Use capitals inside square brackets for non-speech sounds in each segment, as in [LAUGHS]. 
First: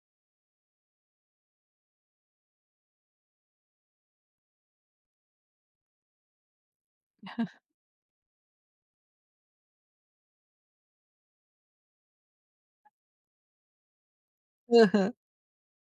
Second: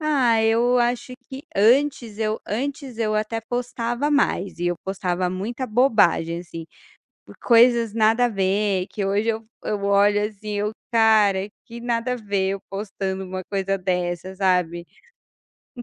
Ah, eu acho que antes eu antes eu até postava mais, e eu postava muita bobagem assim, [CHUCKLES] coisas nada a ver que hoje eu eu olho assim eu: "Cara que nada a ver eu postando uma coisa dessa sabe". Aham.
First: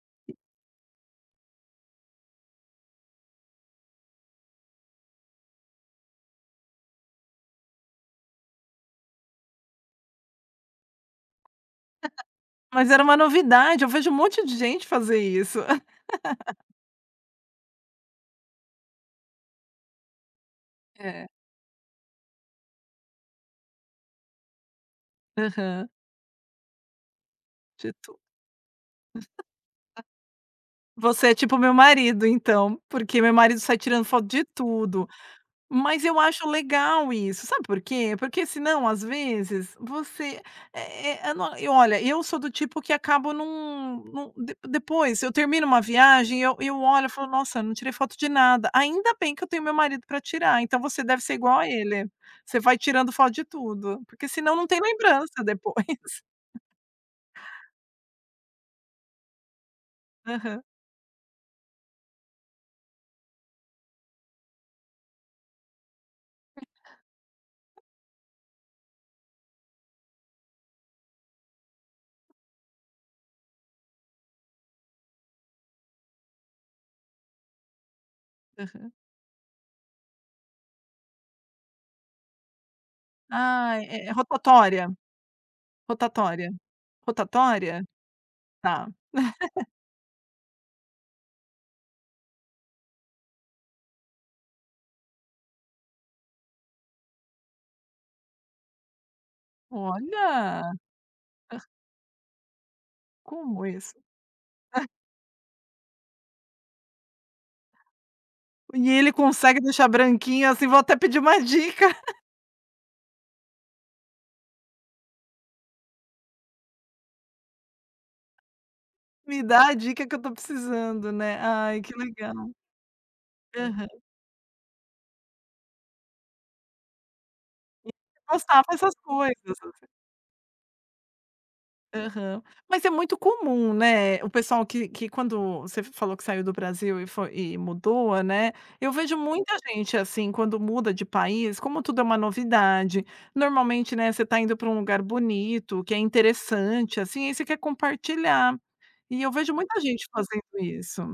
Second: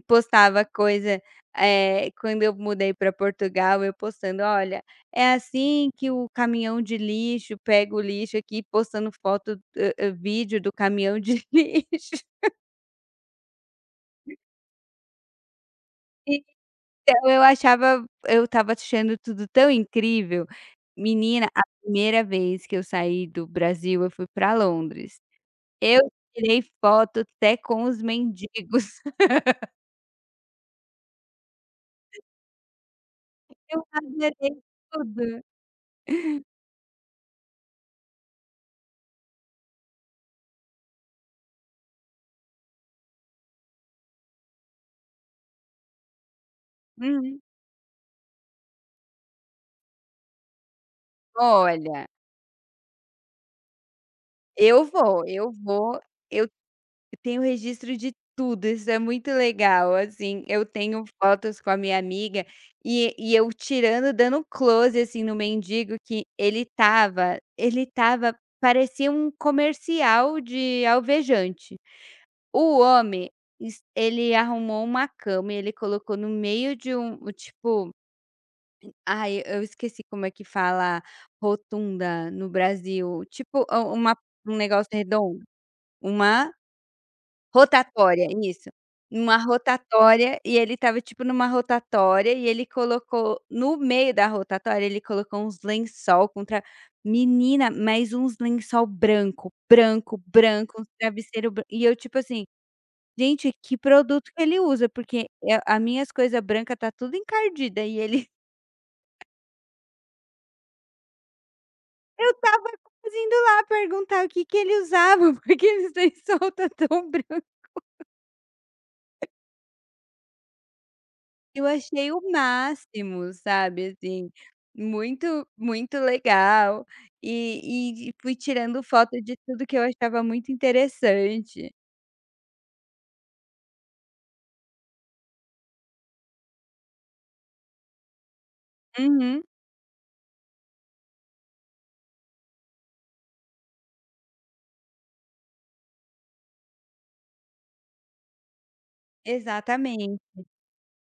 Postava coisa, eh, quando eu mudei para Portugal, eu postando: "Olha, é assim que o caminhão de lixo pega o lixo aqui", postando foto, hã hã, vídeo do caminhão de lixo. [LAUGHS] [LAUGHS] Mas era uma novidade, eu vejo um monte de gente fazer isso. [LAUGHS] Então, eu achava, eu estava achando tudo tão incrível, É. menina a 1º vez que eu saí do Brasil eu fui para Londres, Aham. eu tirei foto até com De os tu [LAUGHS] mendigos. [LAUGHS] Você é tipo o meu marido então, porque meu marido sai Eu tirando foto de [UNINTELLIGIBLE] tudo. tudo. Mas eu acho legal isso, sabe por quê. Porque senão às vezes você, é é é não e olha, eu sou do tipo que acabo não não, de depois, eu termino uma viagem eu eu olho, falo Uhum. nossa, não tirei foto de nada, ainda bem que eu tenho meu marido para tirar, então você deve ser igual a Olha. ele, vai tirando foto de tudo, porque senão não tem Eu vou, lembrança eu depois. vou, eu eu tenho registro de tudo, isso é muito legal assim, Aham. eu tenho fotos com a minha amiga e e eu tirando dando close assim no mendigo que ele estava [UNINTELLIGIBLE] ele estava, parecia um comercial de alvejante. O homem, es ele arrumou uma cama e ele colocou no meio de um tipo, Aham. m ai eu esqueci como é que fala rotunda no Brasil tipo, Ah um é é um negócio rotatória? redondo Uma? Rotatória? Rotatória? Rotatória isso, Tá. uma [CHUCKLES] rotatória, e ele estava tipo em uma rotatória, e ele colocou no meio da rotatória ele colocou uns lençol com tra menina mas uns lençol branco, branco, Olha. branco, travesseiro [CHUCKLES] branco e eu tipo assim, gente Como que isso? produto que ele usa, [CHUCKLES] porque é a minhas coisa branca está tudo encardida e ele E ele consegue deixar branquinho assim, vou até pedir uma dica. [CHUCKLES] Eu estava quase indo lá perguntar o que que ele usava, porque aqueles lençol está tão branco. Me dá a dica que eu estou precisando, né. Eu Ai que achei o legal. máximo Aham. sabe, assim, muito muito legal, E e e fui postava tirando esas foto de coisas, tudo que eu assim. achava muito interessante. Aham. Mas é muito comum, né, o pessoal que que quando você f falou que saiu do Brasil e foi e mudou, né, eu vejo Uhum. muita gente assim quando muda de país, como tudo é uma novidade. Normalmente, né, você está indo para um lugar bonito, que é interessante assim e você quer compartilhar. E eu vejo muita gente fazendo Exatamente. isso.